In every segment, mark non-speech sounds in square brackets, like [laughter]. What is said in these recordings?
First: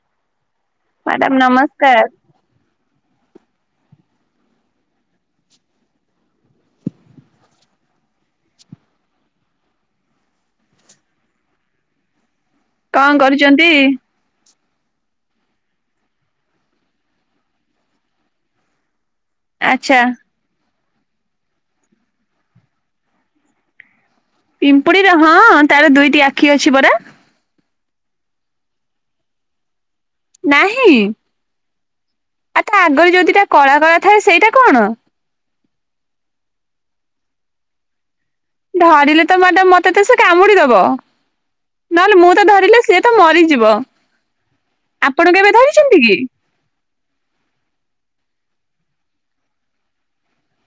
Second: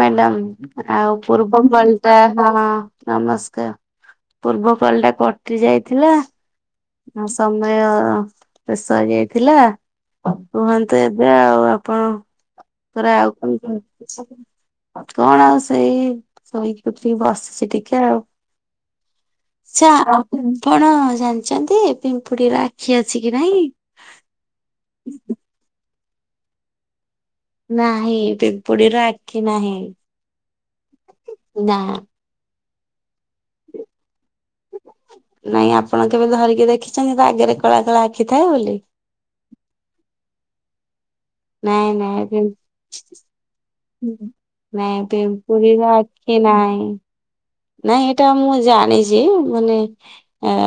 Madam ଆଉ madam ପୂର୍ବ କଲ ନମସ୍କାର ଟା ଆପଣ କଣ। ନମସ୍କାର ପୂର୍ବ କଲଟା କଟି ଯାଇଥିଲା। ହ ସମୟ ଶେଷ ହେଇଯାଇଥିଲା। କୁହନ୍ତୁ ଏବେ ଆଉ ଆପଣ କଣ ପୁରା ଆଉ କରୁଛନ୍ତି? କଣ [inaudible] କଣ ଆଉ ସେଇ ଶୋଇକିି ଉଠିକି ବସିଛି ଟିକେ ଆଉ। ସେ ଆଚ୍ଛା ଆପଣ ଜାଣିଛନ୍ତି ପିମ୍ପୁଡି ର ଆଖି ଅଛି କି ନାଇଁ। ପିମ୍ପୁଡିର ହଁ ତାର ଦୁଇଟି ଆଖି ଅଛି ପରା। ନାହିଁ ପିମ୍ପୁଡ଼ି ର ଆଖି ନାହିଁ। ନାହିଁ। ନା। ଆଉ ତା ଆଗରେ ଯୋଉ ଦି ଟା କଳା କଳା ଥାଏ ସେଇଟା କଣ? ନାଇଁ ଆପଣ କେବେ ଧରିକି ଦେଖିଛନ୍ତି ତା ଆଗରେ କଳା କଳା ଆ - ଧରିଲେ ତ ମାଡମ୍ ମତେ ତ ସେ କାମୁଡିଦବ। ନାଇଁ ନହେଲେ ମୁଁ ତ ଧରିଲେ ନାଇଁ ସିଏ ତ ମରିଯିବ। ହୁଁ। ନାଇଁ ଆପଣ କେବେ ପିମ୍ପୁଡି ର ଧରିଛନ୍ତି କି? ଆଖି ନହିଁ। ନାଇଁ ଏଇଟା ମୁଁ ଜାଣିଛି ମାନେ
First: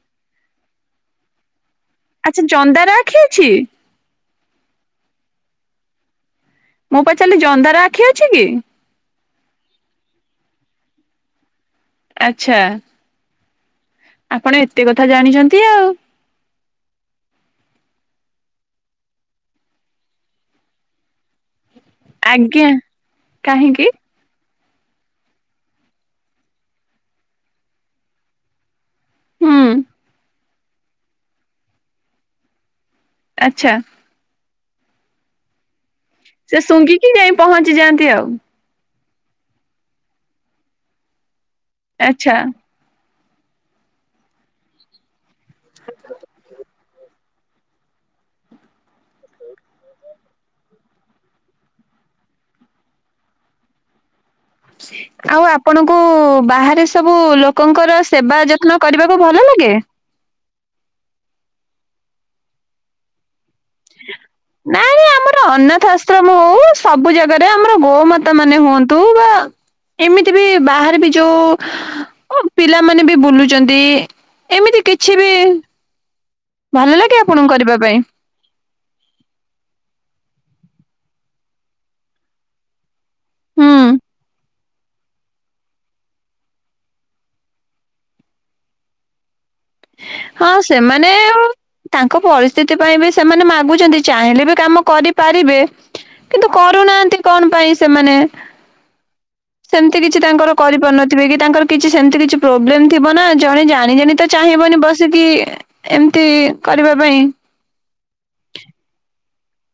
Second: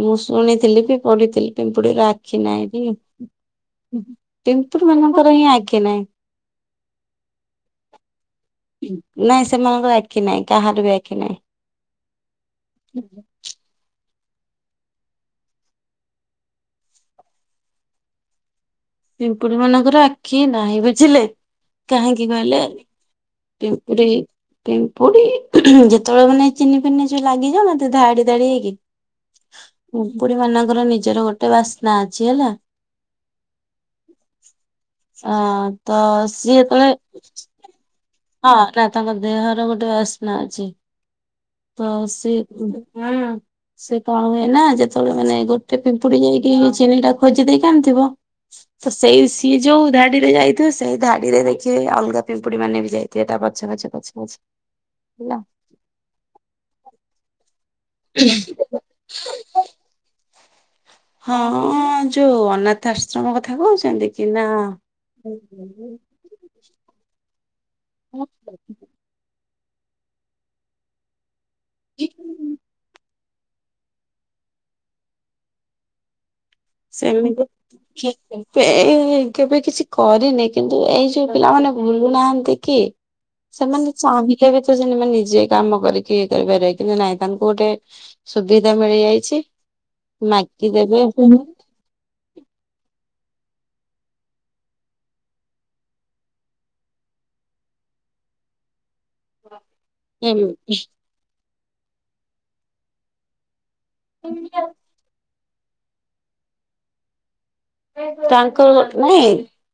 ମୁଁ ଶୁଣିଥିଲି ବି ପଢ଼ିଥିଲି। ପିମ୍ପୁଡି଼ ର ଆଖି ଆଚ୍ଛା ନାହିଁ ବି ଜନ୍ଦାର ଆଖି ଅଛି ପିମ୍ପୁଡ଼ି ମାନଙ୍କର ହିଁ ଆଖି ନାହିଁ। ମୁ ପଚାରିଲି ଜନ୍ଦାର ଆଖି ଅଛି କି? ନାଇଁ ସେମାନଙ୍କର ଆଖି ନାହିଁ କାହାର ବି ଆଖି ନାହିଁ। ଆଚ୍ଛା। ଆପଣ ଏତେ କଥା ଜାଣିଛନ୍ତି ଆଉ- ପିମ୍ପୁଡି଼ ମାନଙ୍କର ଆଖି ନାହିଁ ବୁଝିଲେ। କାହିଁକି କହିଲେ ଆଜ୍ଞା କାହିଁକି? [unintelligible] ପିମ୍ପୁଡି଼ ଯେତେବେଳେ ମାନେ ଚିନି ଫିନି ଯୋଉ ଲାଗିଗଲେ ଧାଡ଼ି ଧାଡ଼ି ହେଇକି ହୁଁ ପିମ୍ପୁଡ଼ି ମାନଙ୍କର ନିଜର ଗୋଟେ ବାସ୍ନା ଅଛି ହେଲା। ଆଚ୍ଛା। ଅ ତ ସେ ସିଏ ଯେତେବେଳେ ଶୁଙ୍ଘିକି ଯାଇ ପହଞ୍ଚି ଯାଆନ୍ତି ଆଉ ହଁ ନା ତାଙ୍କ ଦେହର ଗୋଟେ ବାସ୍ନା ଅଛି ତ ସେ ଆଚ୍ଛା। ହୁଁ ସେ କଣ ହୁଏ ନା ଯେତେବେଳେ ମାନେ ଗୋଟେ ପିମ୍ପୁଡ଼ି ଯାଇକି ଚିନି ଟା ଖୋଜି ଦେଇକି ଆଣିଥିବ। ତ ସେଇ ସିଏ ଯୋଉ ଧାଡ଼ିରେ ଯାଇଥିବ ସେଇ ଧାଡ଼ିରେ ଦେଖିେବେ ଅଲଗା ପିମ୍ପୁଡି ମାନେ [unintelligible] [unintelligible] ପଛେ ପଛେ ପଛେ ପଛେ। ହେଲା। ଆଉ ଆପଣଙ୍କୁ ବାହାରେ ସବୁ ଲୋ ଲୋକଙ୍କର ସେବା ଯତ୍ନ କରିବାକୁ ଭଲ ଲାଗେ। ହଁ ଯୋଉ ଅନାଥ ଆଶ୍ରମ କ କଥା କହୁଛନ୍ତି କି ନା ନାଇଁ ନାଇଁ ଘରେ ଆମର ଗୋମାତା ମାନେ ହୁଅନ୍ତୁ ବା ଏମିତି ବି ବାହାରେ ବି ଯୋଉ ଓ ପିଲାମାନେ ବି ବୁଲୁଛନ୍ତି ଏମିତି କିଛି ବି ଭଲ ଲାଗେ ଆପଣଙ୍କୁ କରିବା ପାଇଁ ସେମିତି [unintelligible] କେବେ କିଛି କରିନି କିନ୍ତୁ ଏଇ ଯୋଉ ପିଲାମାନେେ ଭୁଲୁ ନାହାନ୍ତି କି? ହୁଁ ସେମାନେ ଚାହିଁଲେ ବି ନିଜେ କାମ କରିକି ଇଏ କରିପାରିବେ କିନ୍ତୁ ନାଇଁ ତାଙ୍କୁ ଗୋଟେ ସୁବିଧା ମିଳିଯାଇଛି। ହଁ ମାଗିଦେବେ ସେମାନେ ତାଙ୍କ ପରିସ୍ଥିତି ପାଇଁ ବି ସେମାନେ ମାଗୁଛନ୍ତି ଚାହିଁଲେ ବି କାମ କରିପାରିବେ କିନ୍ତୁ କରୁନାହାନ୍ତି କଣ ପାଇଁ ସେମାନେ? ସେମତି କିଛି ତାଙ୍କର ଏମିତି କରିପାରୁନଥିବେ କି ତାଙ୍କର କିଛି ସେମିତି କିଛି ପ୍ରୋବ୍ଲେମ୍ ଥିବ ନା ଜଣେ ଜାଣି ଜାଣି ତ ଚାହିଁବନି ବସିକି ଏମିତି କରିବା ପାଇଁ। ତାଙ୍କର ନୁହେଁ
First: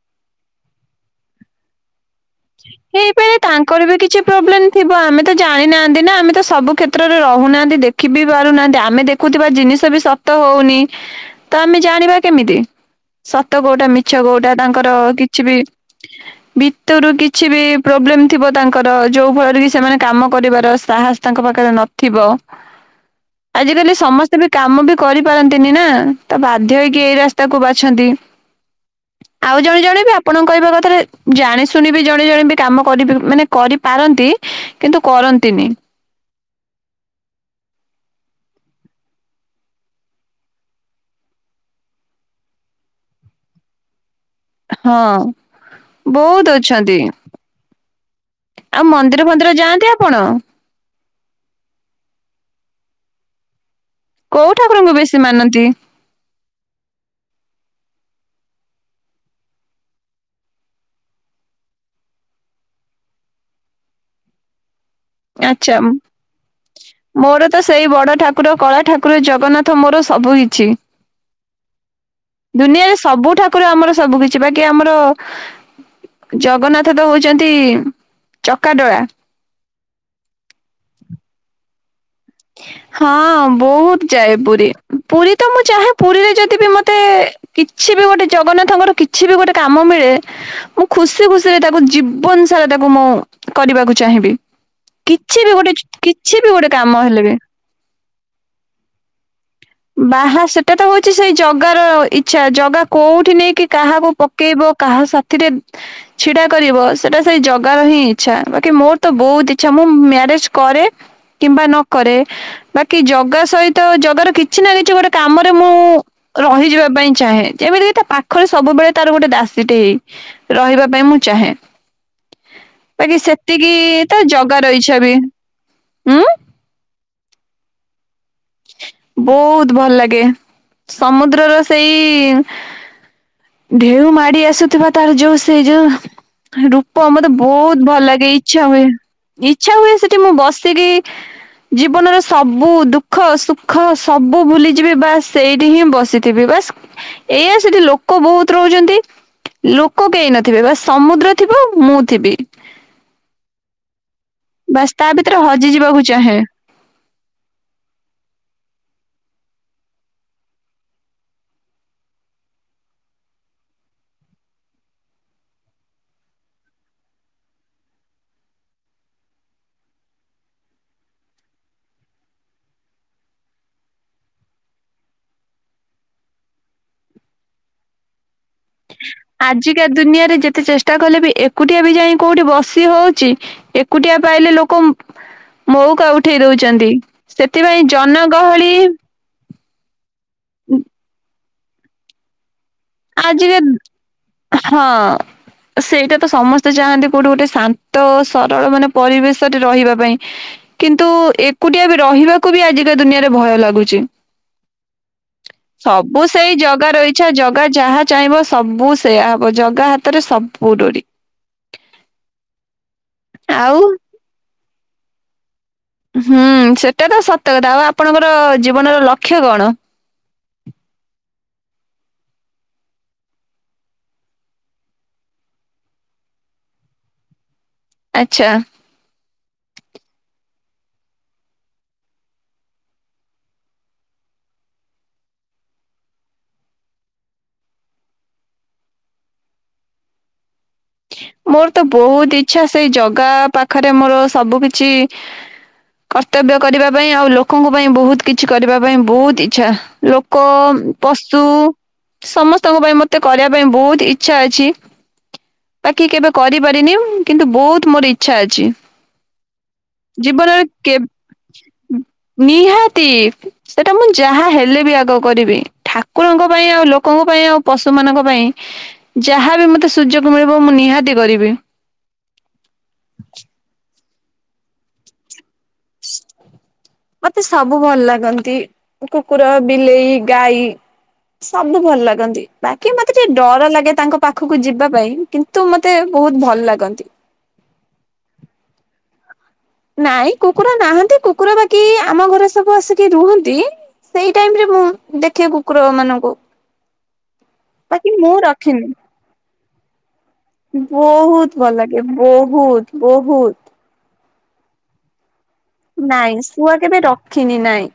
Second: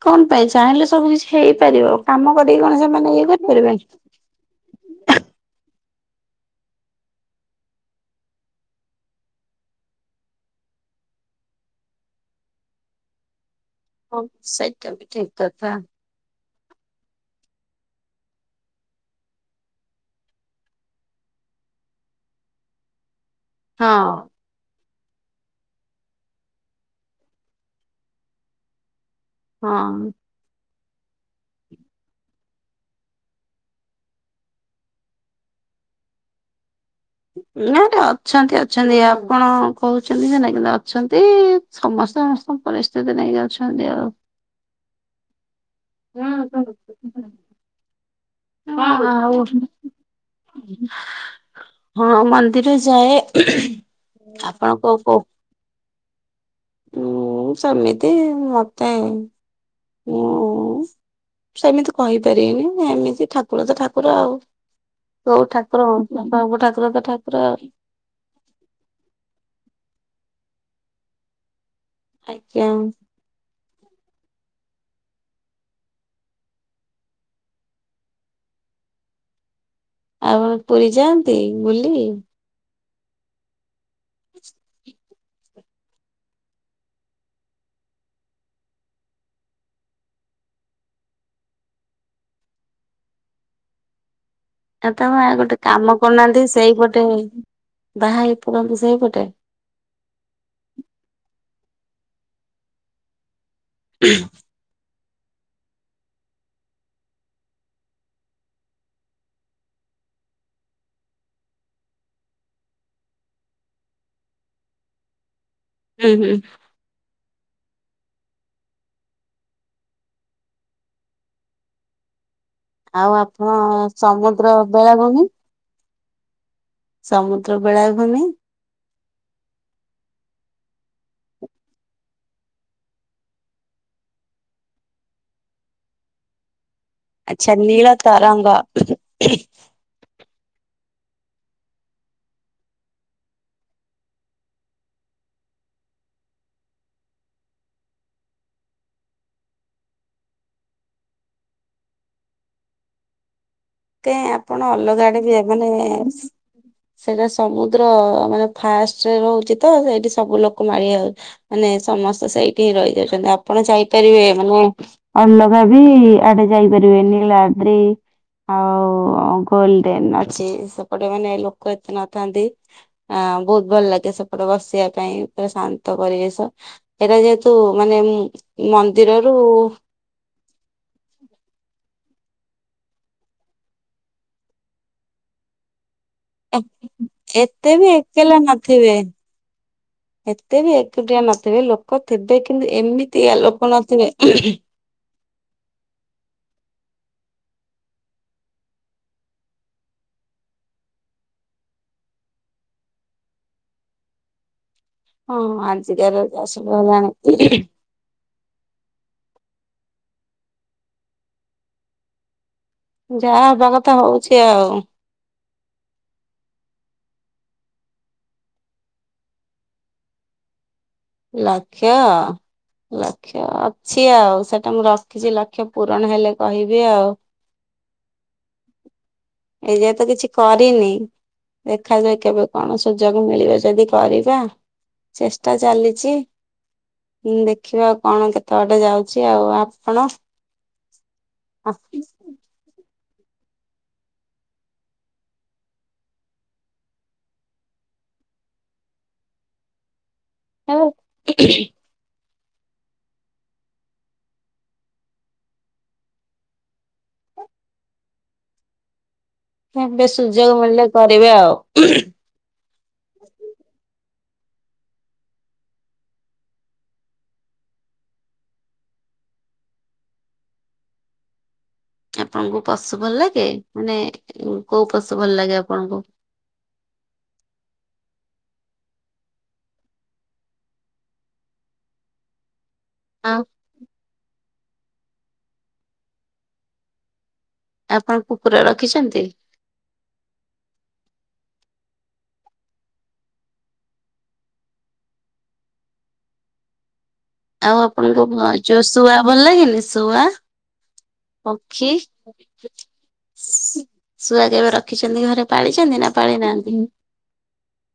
କଣ ପାଇଁ ଚାହିଁଲେ ସବୁ କିଛି ହେଇପାରିବ। କାମ କରିକି କଣ ସେମାନେ ଇଏ ହେଇପାରେ କରିପାରିବେ ତାଙ୍କର ବି କିଛି ପ୍ରୋବ୍ଲେମ୍ ଥିବ ଆମେ ତ ଜାଣି ନାହାନ୍ତି। ଆମେ ତ ସବୁ କ୍ଷେତ୍ରରେ ରହୁନାହାନ୍ତି ଦେଖି ବି ପାରୁନାହାନ୍ତି ଆମେ ଦେଖୁଥିବା ଜିନିଷ ବି ସତ ହଉନି। ତ ଆମେ ଜାଣିବା କେମିତି? ତ କୋଉଟା ମିଛ ହଁ କୋଉଟା ସେଇଟା ତାଙ୍କର ବି ଠିକ କିଛି ବି କଥା ଭିତରୁ କି କିଛି ବି ପ୍ରୋବ୍ଲେମ୍ ଥିବ ତାଙ୍କର ଯୋଉ ଫଳରେ କି ସେମାନେ କାମ କରିବାର ସାହସ ତାଙ୍କ ପାଖରେ ନଥିବ। ଆଜିକାଲି ହଁ ସମସ୍ତେ ବି କାମ ବି କରିପାରନ୍ତିନି ନା ତ ବାଧ୍ୟ ହେଇକି ଏଇ ରାସ୍ତାକୁ ବାଛନ୍ତି। ଆଉ ଜଣେ ଜଣେ ହଁ ବି ଆପଣଙ୍କ କହିବା କଥାରେ ଜାଣି ଶୁଣି ବି ଜଣେ ଜଣେ ବି କାମ କରି ମାନେ କରିପାରନ୍ତି କିନ୍ତୁ କରନ୍ତିନି। ନା ନା ଅଛନ୍ତି ଅଛନ୍ତି ଆପଣ କହୁଛନ୍ତି ନା ନାଇଁ ଅଛନ୍ତି ସମସ୍ତେ ସମସ୍ତ ପରିସ୍ଥିତି ନେଇ ଯାଉଛନ୍ତି ଆଉ ହଁ ବହୁତ୍ ହଁ ଅଛନ୍ତି। ଆଉ ମନ୍ଦିର ଫନ୍ଦିର ଯାଆନ୍ତି ଆପଣ? ହଁ ମନ୍ଦିର ଯାଏ। କୋଉ ଆପଣ ଠାକୁରଙ୍କୁ କୋଉ ବେଶୀ କୋଉ ମାନନ୍ତି? ହୁଁ ସେମିତି ମତେ ମୁଁ ସେମିତି କହିପାରିନି ଏମିତି ଠାକୁର ତ ଠାକୁର ଆଉ। କୋଉ ଆଚ୍ଛା ଠାକୁର ହୁଅୁ ଆପଣ ଗୋଟେ ମୋର ତ ସେଇ ବଡ ଠାକୁର କଳା ଠାକୁର ଜଗନ୍ନାଥ ମୋର ସବୁ କିଛି ଆଜ୍ଞା। ଦୁନିଆରେ ସବୁ ଠାକୁର ଆମର ସବୁ କିଛି ବାକି ଆମର ଜଗନ୍ନାଥ ତ ହଉଛନ୍ତି ଚକାଡୋଳା। ଆଉ ପୁରୀ ଯାଆନ୍ତି ବୁଲି? ହଁ ବହୁତ ଯାଏ ପୁରୀ। ପୁରୀ ତ ମୁଁ ଚାହେ ପୁରୀରେ ଯଦି ବି ମତେ କିଛି ବି ଗୋଟେ ଜଗନ୍ନାଥଙ୍କର କିଛି ବି ଗୋଟେ କାମ ମିଳେ ମୁଁ ଖୁସି ଖୁସିରେ ତାକୁ ଜୀବନ ସାରା ତାକୁ ମୁଁ କରିବାକୁ ଚାହିଁବି। ଆଉ ତମେ ଆଉ କିଛି ବି ଗୋଟେ କାମ କିଛି କରୁନାହାନ୍ତି ବି ଗୋଟେ ସେଇପଟେ କାମ ହେଲେ ବି ବାହା ହେଇ ପକାନ୍ତୁ ସେଇପଟେ। ବାହା ସେଟା ତ ହଉଛି ସେଇ ଜଗାର ଇଚ୍ଛା ଜଗା କୋଉଠି ନେଇକି କାହାକୁ ପକେଇବ କାହା ସା ରେ ଛିଡା କରିବ ସେଇଟା ସେଇ ଜଗାର ହିଁ ଇଚ୍ଛା ବାକି ମୋର ତ ବହୁତ ଇଚ୍ଛା ମୁଁ କରେ କିମ୍ବା ନ କରେ ବାକି ଜଗା ସହିତ ଜଗ ର କିଛି କିଛି ନା କିଛି ଗୋଟେ କାମରେ ମୁଁ ହୁଁ ହୁଁ। ରହିଯିବା ପାଇଁ ଚାହେଁ ଯେମିତିକି ତା ପାଖରେ ସବୁବେଳେ ତାର ଗୋଟେ ଦାସୀଟେ ହେଇ ରହିବା ପାଇଁ ମୁଁ ଚାହେଁ ଆଉ ବାକି ଆପଣ ସେତିକି ତ ସମୁଦ୍ର ଜଗା ରହିଛ ବି ବେଳାଭୂମି ଉଁ ସମୁଦ୍ର ବେଳାଭୂମି? ବହୁତ ଭଲ ଲାଗେ ସମୁଦ୍ରର ସେଇ ଢେଉ ମାଡି ଆସୁଥିବା ତାର ଯୋଉ ସେଇ ଯୋଉ ର ମତେ ଆଚ୍ଛା ବହୁତ ନୀଳ ଭଲ ଲାଗେ ତରଙ୍ଗ ଇଚ୍ଛା ହୁଏ ଇଚ୍ଛା ହୁଏ ସେ ମୁଁ ବସିକି ଜୀବନର ସବୁ ଦୁଃଖ ଦଃଖ ସୁଖ ସବୁ ଭୁଲିଯିବି ବାସ୍ ସେଇଠି ହିଁ ବସିଥିବି ବାସ୍ ଏଇଆ ସେଠି ଲ ଲୋକ ବହୁତ ରହୁଛନ୍ତି ଲୋକ କେହି ନଥିବେ ବା ସମୁଦ୍ର ଥିବ ମୁଁ ଥିବି [unintelligible] ତ ଆପଣ ବାସ୍ ତା ଅଲଗାଡ ଭିତରେ ବି ମାନେ ହଜି ଯିବାକୁ ଚାହେଁ। ସେଇଟା ସମୁଦ୍ର ମାନେ ଫାଷ୍ଟରେ ରହୁଛି ତ ସେଇଠି ସବୁ ଲୋକ ମାଳିଆଉ ମାନେ ସମସ୍ତେ ସେଇଠି ହିଁ ରହିଯାଉଛନ୍ତି ଆପଣ ଯାଇପାରିବେ ମାନେ ଅଲଗା ବି ଆଡେ ଯାଇପାରିବେ ଭେନିଲାି ଆଉ ଗୋଲଡେନ ଅଛି ସେପଟେ ମାନେ ଲୋକ ଏତେ ନଥାନ୍ତି ଆ ବହୁତ ଭଲ ଲାଗେ ସେପଟ ବସିବା ପାଇଁ ପା ଶାନ୍ତ ପରିବେଶ ଏଇଟା ଯେହେତୁ ମାନେ ମନ୍ଦିରରୁ ଆଜିକା ଦୁନିଆରେ ଯେତେ ଚେଷ୍ଟା କଲେ ବି ଏକୁଟିଆ ବି ଯାଇ କୋଉଠି ବସି ହଉଛି ଏକୁଟିଆ ପାଇଲେ ଲୋକ ମଉକାଉଠି ଉଠେଇ ଦଉଛନ୍ତି ଏତେ ସେଥିପାଇଁ ବି ଜନ ଏକେଲା ଗହଳି ନଥିବେ ଏତେ ବି ଏଟିଆ ନଥିବେ ଲୋକ ଥିବେ କିନ୍ତୁ ଏମିତିଆ ଲୋକ ନଥିବେ ଆଜିିକା ହଁ ସେଇଟା ତ ସମସ୍ତେ ଚାହାନ୍ତି କୋଉଠି ଗୋଟେ ଶାନ୍ତ ସରଳ ମାନେ ପରିବେଶରେ ରହିବା ପାଇଁ କିନ୍ତୁ ଏକୁଟିଆ ବି ରହିବାକୁ ବି ଆଜିକା ଦୁନିଆରେ ଭୟ ଲାଗୁଛି। ହଁ ଆଜିକାର ସବୁ ସେଇ ଚାଷକୁ ଜଗା ରଇଛା ହେଲାଣି ଜଗା ଯାହା ଚାହିଁବ ସବୁ ସେୟାବ ଜଗା ହାତରେ ସବୁଡୋରି। ଯାହା ହବା କଥା ହଉଛି ଆଉ। ହୁଁ ସେଟା ତ ସତ କଥା ଆଉ ଆପଣଙ୍କର ଜୀବନର ଲକ୍ଷ୍ୟ କଣ? [unintelligible] ଲକ୍ଷ ଲକ୍ଷ ଅଛି ଆଉ ସେଟା ମୁଁ ରଖିଛି ଲକ୍ଷ ପୂରଣ ହେଲେ କହିବି ଆଉ। ଆଚ୍ଛା। ଏଇଯ ତ କିଛି କରିନି ଦେଖାଯଏ କେବେ କଣ ସୁଯୋଗ ମିଳିବ ଯଦି କରିବା ଚେଷ୍ଟା ଚାଲି ଚି ଦେଖିବା ଆଉ କଣ କେତେ ବାଟେ ଯାଉଛି ଆଉ ଆପଣ? ମୋର ତ ବହୁତ ଇଚଛା ସେଇ ଜଗା ପାଖରେ ମୋର ସବୁ କିଛି କର୍ତ୍ତବ୍ୟ କରିବା ପାଇଁ ଆଉ ଲୋକଙ୍କ ପାଇଁ ବହୁତ କିଛି କରିବା ପାଇଁ ବହୁତ ଇଚଛା। କ ପଶୁ ସମସ୍ତଙ୍କ ପାଇଁ ମତେ କରିବା ପାଇଁ ବହୁତ ଇଚଛା ଅଛି। ବାକି କେବେ କରିପାରିନି କିନ୍ତୁ ବହୁତ ମୋର ଇଚ୍ଛା ଅଛି। କେବେ ସୁଯୋଗ ଜୀବନରେ ମିଳିଲେ କେବ୍ କରିବେ ଆଉ। ନିହାତି ସେଟା ମୁଁ ଯାହା ହେଲେ ବି ଆଗ କରିବି ଠାକୁରଙ୍କ ପାଇଁ ଆଉ ଲୋକଙ୍କ ପାଇଁ ଆଉ ପଶୁମାନଙ୍କ ପାଇଁ ଯାହା ବି ମୋତେ ସୁଯୋଗ ମିଳିବ ମୁଁ ନିହାତି କରିବି। ଆପଣଙ୍କୁ ପଶୁ ଭଲ ଲାଗେ ମାନେ କଉ ପଶୁ ଭଲ ଲାଗେ ଆପଣଙ୍କୁ? ମତେ ସବୁ ଭଲ ଲାଗେ। ଗନ୍ତି କୁକୁର ବିଲେଇ ଗାଈ ସବୁ ଭଲ ଲାଗନ୍ତି। ବାକି ମତେ ଆଉ ଟିକେ ଡର ଲାଗେ ତାଙ୍କ ପାଖକୁ କୁ ଯିବା ପାଇଁ କିନ୍ତୁ ମତେ ବହୁତ ଭଲ ଲାଗନ୍ତି। ଆପଣ କୁକୁର ରଖିଛନ୍ତି? ନାଇଁ କୁକୁର ନାହାଁନ୍ତି କୁକୁର ବାକି ଆମ ଘରେ ସବୁ ଆସିକି ରୁହନ୍ତି। ସେଇ ଟାଇମ ରେ ମୁଁ ଦେଖେ କୁକୁର ମାନଙ୍କୁ। ଆଉ ବାକି ଆପଣଙ୍କୁ ମୁଁ କଁ ଯଉ ଶୁଆ ଭଲ ଲାଗେନି ଶୁଆ? ବହୁତ୍ ଭଲ ପକ୍ଷୀ? ଲାଗେ ବହୁତ୍ ବହୁତ୍। ଶୁଆ କେବେ ରଖିଛନ୍ତି ଘରେ ପାଳିଛନ୍ତି ନା ପାଳି ନାଇଁ ଶୁଆ ନାହାନ୍ତି। କେବେ ରଖିନି ନାଇଁ।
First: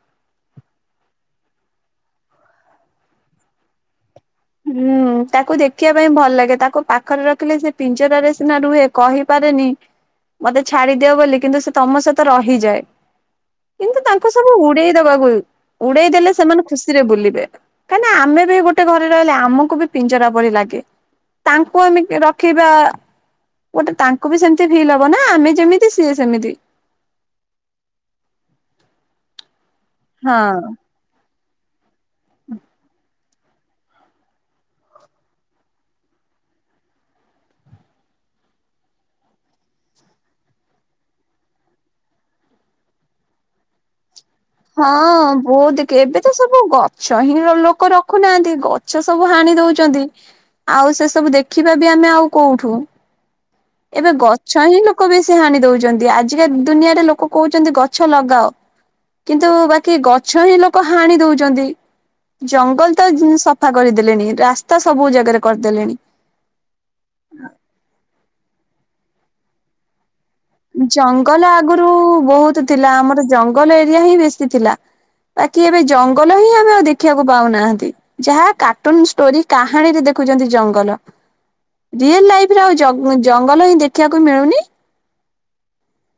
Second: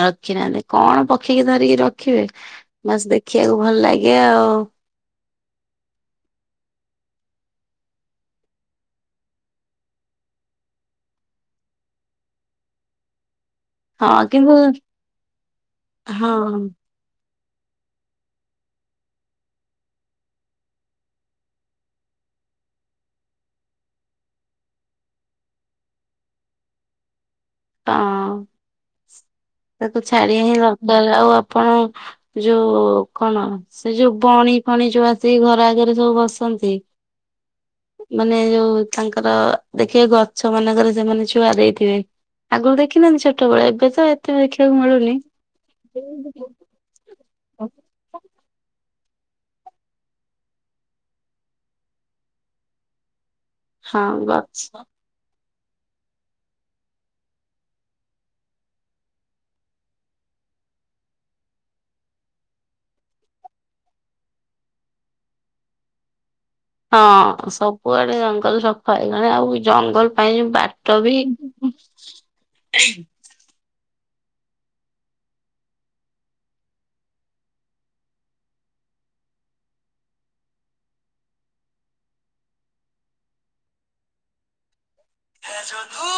ରଖି ନାହାନ୍ତି କଣ ପକ୍ଷୀକି ଧରିକି ରଖିବେ ବାସ୍ ଦେଖିବାକୁ ଭଲ୍ ଲାଗେ। ଆଉ। ହୁଁ ତାକୁ ଦେଖିଆ ପାଇଁ ଭଲ ଲାଗେ ତାକୁ ପାକ୍ ପାଖରେ ରଖିଲେ ସେ ପିଞ୍ଚରାରେ ସିନା ରୁହେ କହିପାରେନି। ମତେ ଛାଡିଦିଅ ବୋଲି କିନ୍ତୁ ସେ ତମ ସହିତ ରହିଯାଏ। କିନ୍ତୁ ହଁ ତାଙ୍କୁ ସବୁ କିନ୍ତୁ ଉଡେଇ ଦବାକୁ ଉଡେଇ ଦେଲେ ହଁ ସେମାନେ ହଁ ଖୁସିରେ ବୁଲିବେ। କାଇଁନା ଆମେ ବି ଗୋଟେ ଘରେ ରେ ରହିଲେ ଆମକୁ ବି ପିଞ୍ଜରା ପରି ଲାଗେ ତାଙ୍କୁ ଆମେ ରଖିବା ଗୋଟେ ତାଙ୍କୁ ବି ସେମତି ଫିଲ୍ ହବ ନା ଆମେ ଯେମିତି ସିଏ ସେମିତି। ହଁ ତାକୁ ଛାଡିବା ହଁ ହିଁ [unintelligible] ଆଉ ଆପଣ ଯଉ କଣ ସେ ଯଉ ବଣି ଫଣି ଯଉ ଆସି ଘର ଆଗରେ ସବୁ ବସନ୍ତି। [inaudible] ମାନେ ଯଉ ତାଙ୍କର ଦେଖିବେ ଗଛ ମାନଙ୍କରେ ସେମାନେ ଛୁଆ ଦେଇଥିବେ। ଆଗରୁ ଦେଖିନାହାନ୍ତି ଛୋଟବେଳେ ଏବେ ତ ଏ ହଁ ବହୁତ ଦେଖେ ଏବେ ତ ସବୁ ଗଛ ହିଁ ଲୋକ ରଖୁନାହାନ୍ତି ଗ ମିଛ ସବୁ ହାଣି ଦଉଛନ୍ତି ଆଉ ସେ ସବୁ ଦେଖିବା ବି ଆମେ ଆଉ କୋଉଠୁ। ଏବେ ଗଛ ହିଁ ଲୋକ ବେଶୀ ସେ ହାଣି ଦଉଛନ୍ତି ଆଜିକା ଦୁନିଆରେ ଲୋକ କହୁଛନ୍ତି ଗଛ ଲଗାଅ। କିନ୍ତୁ ବାକି ଗଛ ହିଁ ଲୋକ ହାଣି ଦଉଛନ୍ତି। ଜଙ୍ଗଲ ତ ସଫା କରିଦେଲେଣି ରାସ୍ତା ସବୁ ଜାଗାରେ କରିଦେଲେଣି। ହଁ ସବୁଆଡେ ଜଙ୍ଗଲ ସଫା ହେଇଗଲେଣି ଆଉ ଜଙ୍ଗଲ ପାଇଁ ବାଟ ବି ଜଙ୍ଗଲ ଆଗରୁ ବହୁତ ଥିଲା ଆମର ଜଙ୍ଗଲ ଏରିଆ ହିଁ ବେଶୀ ଥିଲା। ବାକି ଏବେ ଜଙ୍ଗଲ ହିଁ ଆମେ ଆଉ ଦେଖିଆକୁ ପାଉନାହାନ୍ତି ଯାହା କାଟୁନ୍ ଷ୍ଟୋରି କାହାଣୀରେ ଦେଖ ଦେଖୁଚନ୍ତି ଜଙ୍ଗଲ ରିଏଲ୍ ଲାଇଫ୍ ରେ ଆଉ ଜଗ୍ ଜଙ୍ଗଲ ହିଁ ଦେଖିଆକୁ ମିଳୁନି। ହେ ଯୋ ତୁ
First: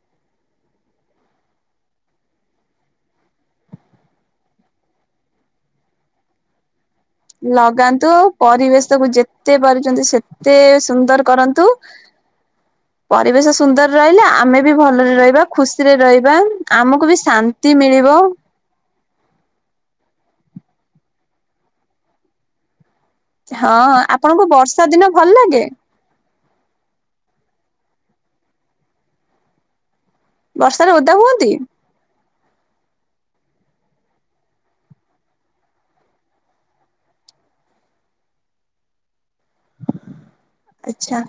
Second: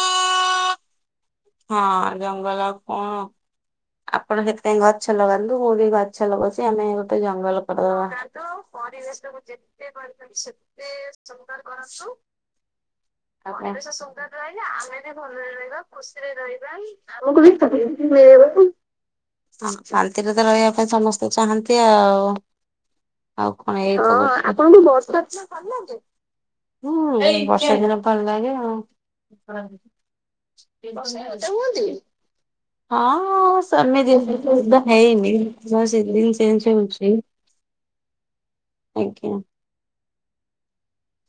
ହଁ ଜଙ୍ଗଲ ଆଉ କଣ। ଆପଣ ସେଥିପାଇଁ ଗଛ ଲଗାନ୍ତୁ ମୁଁ ବି ଗଛ ଲଗଉଛି ଆମେ ଗୋଟେ ଜଙ୍ଗଲ କରିଦବା। ଲଗାନ୍ତୁ ପରିବେଶ କୁ ଯେତେ ପାରୁଛନ୍ତି ସେତେ ସୁନ୍ଦର କରନ୍ତୁ। ପରିବେଶ ହଁ ସୁନ୍ଦର ରହିଲେ ଆମେ ବି ଭଲରେ ରହିବା ଖୁସିରେ ରହିବା। ଥିବା ଆମକୁ ବି ଶାନ୍ତି ମିଳିବ। ଶାନ୍ତିରେ ତ ରହିବା ପାଇଁ ସମସ୍ତେ ଚାହାନ୍ତି ଆଉ। ଆଉ କଣ ଏଇତ ହଁ ଆପଣଙ୍କୁ ବର୍ଷା ହଉଥିଲା ଛାଡ଼ିଲାଣି? [unintelligible] ବର୍ଷାରେ ଓଦା ହୁଅନ୍ତି? [inaudible] ହଁ ସେମିତି ଓଦା ହେଇନି ସିଜିନ୍ ଚେଞ୍ଜ୍ ହଉଛି [inaudible] ଆଜ୍ଞା। ଆଚ୍ଛା।